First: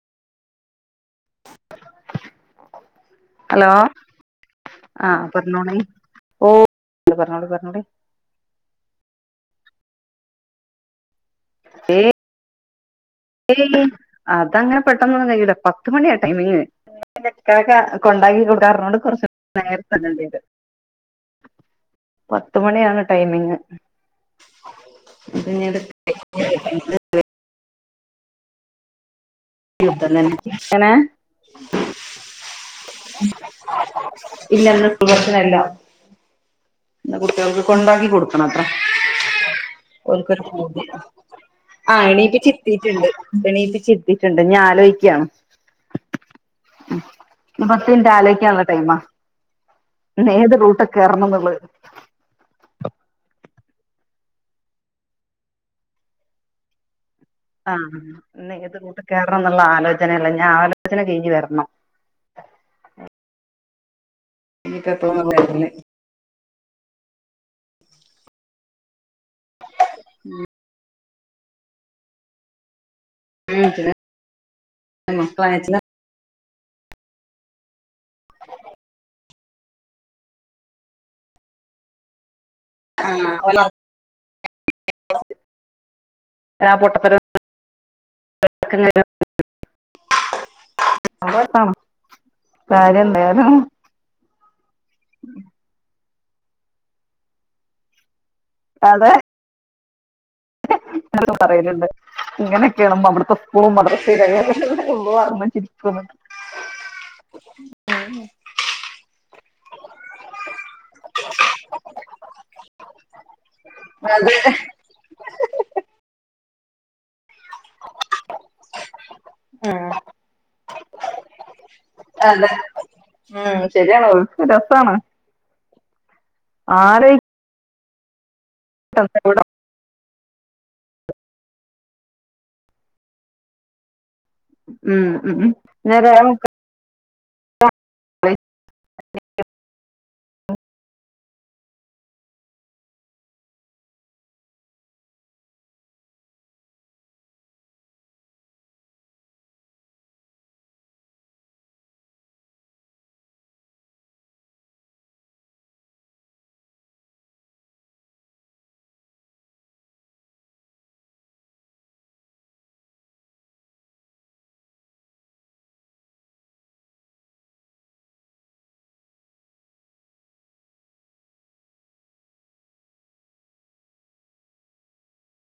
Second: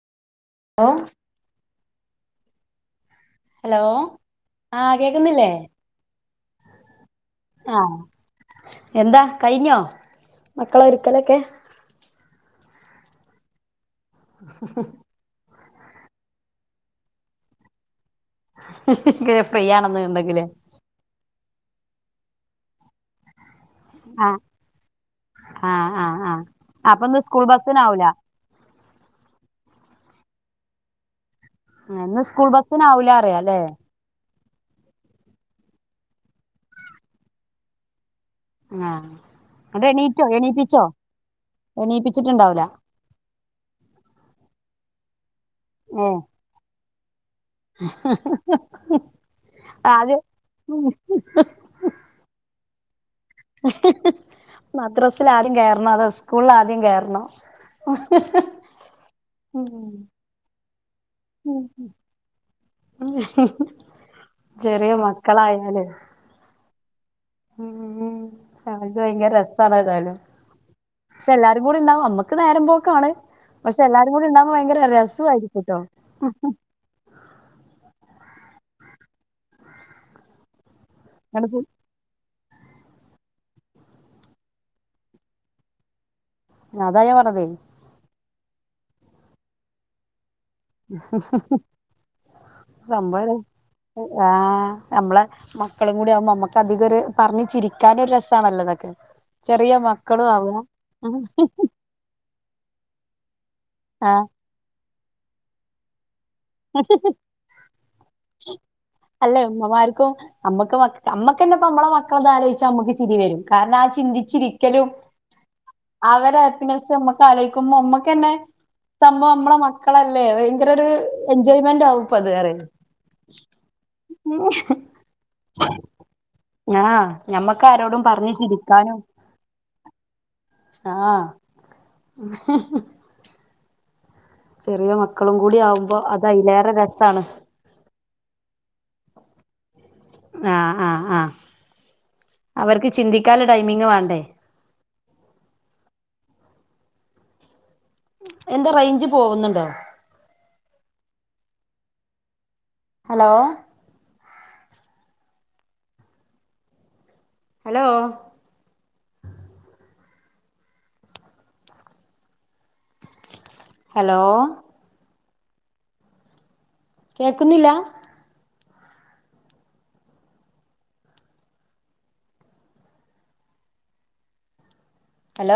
ആ ഹലോ ആഹ ആഹ് കേക്കുന്നില്ലേ പറഞ്ഞോളി ഓ പറഞ്ഞോളി പറഞ്ഞോളി ആഹ എന്താ കഴിഞ്ഞോ മക്കളെ ഒരിക്കലൊക്കെ ഹം ഏയ് അതങ്ങനെ പെട്ടെന്ന്കഴിയൂല്ല പത്തുമണിയാ ടൈമിങ് കൊണ്ടാക്കി കൊടുക്കാറനോട് കുറച്ച് ഫ്രീ ആണെന്ന് നേരത്തെണ്ടത് ഉണ്ടെങ്കില് പത്ത മണിയാണ് ടൈമിങ് എങ്ങനെ ഹഅപ്പൊ ഒന്ന് സ്കൂൾ ബസന് ആാവൂല അങനെ ന്ന് സ്കൂൾ ബസ്സിനാവൂല അറിയാ അല്ലേ ഇല്ല ഇന്ന് സ്കൂൾബസ് ന് അല്ല ഇന്ന കുട്ടികൾക്ക് കൊണ്ടാക്കി കൊടുക്കും ആഹ് എന്നിട്ട് എണീറ്റോ എണീപ്പിച്ചോ എണിപ്പിച്ച് എണീപ്പിച്ചിട്ടുണ്ടാവൂല ഇരുത്തിയിട്ടുണ്ട് ണീപ്പിച്ചിത്തിട്ടുണ്ട് ഞാൻ ആലോചിക്കയാണ് ഓ ഉ ഇ പത്തിന്റെ ആലോക്കാണുള്ള ടൈം ആദ്യം ഏത് റൂട്ട കയറണംന്നുള്ള ഹും മദ്രാസൽ ആരം കേയറണോ അതോ സ്കൂളിൽ ആദ്യം കയറണം ആഹ ഇത് കൂട്ട് കേയറണംന്നുള്ള ആലോചനയല്ല ഞാൻ ആലോചന കഴഞ്ഞ്ഞഞ് ഇനിയിപ്പോ ചെറിയ എപ്പോഴും വരില്ലേ മക്കളായല് അത് ഭയങ്കര രസണ ഏതായാലും പക്ഷെ എല്ലാരും കൂടി ഉണ്ടാവും നമുക്ക് നേരം പോൊക്ക ആാണ് പക്ഷെ എല്ലാരും കൂടി ഉണ്ടാവുമ്പോ ഭയങ്കര രസമായിരിക്കും മക്കളാണെച്ചാ കേട്ടോ ആ ആഹ ആ അതാ ഞാൻ പറഞ്ഞതേ ആ ഹും കാര്യം എന്തായാലും ആ് നമ്മളെ മക്കളും കൂടി ആകുമ്പോൾ നമ്മുക്ക് അധികം ഒരു പറഞ്ഞ ചിരിക്കാന നല്ലതൊക്കെ അതെ ചെറിയ മക്കളും അവ ഇങ്ങനൊെയ അവിടുത്തെ സ്കൂളും മ ആ ചിരിരിക്ക അല്ലെ ഉമ്മമാർക്ക നമ്മുക്ക് അമ്മക്ക തന്നെപ്പ നമ്മളെ മക്കളത് ആലോചിച്ച അമ്മുക്ക് തിരി വരും കാരണം ആ അതെ ചിന്തിച്ചിരിക്കലും അവര് ആപ്പിനെസ് ആല്ലോചിക്കും അമ്മക്കന്നെ സംഭവം നമ്മള മക്കളല്ലേ ഭയങ്കര ഒരു എൻജോയ്മെന്റ് ആവും ഇപ്പ അത് അതെ പറയണ്. ഉം ശരിയണോ രസണ്. ആഹാ ഞമ്മക്ക് ആാരോടും- പറഞ്ഞു ചിരിക്കാനും- എവിടെ? ആഹ [inaudible] ചെറിയ ഉം മക്കളും ഉം കൂടി ആകുമ്പോ അത് ഞാൻ അതിലേറെ രസമാണ്. [unintelligible] ആഹ ആഹാ ആഹാ അവർക്ക്- ചിന്തിക്കൽ ടൈമിങ് വേണ്ടേ. എന്താ റേഞ്ച് പോകുന്നുണ്ടോ? ഹലോ... ഹലോ... ഹലോ... കേൾക്കുന്നില്ല? ഹലോ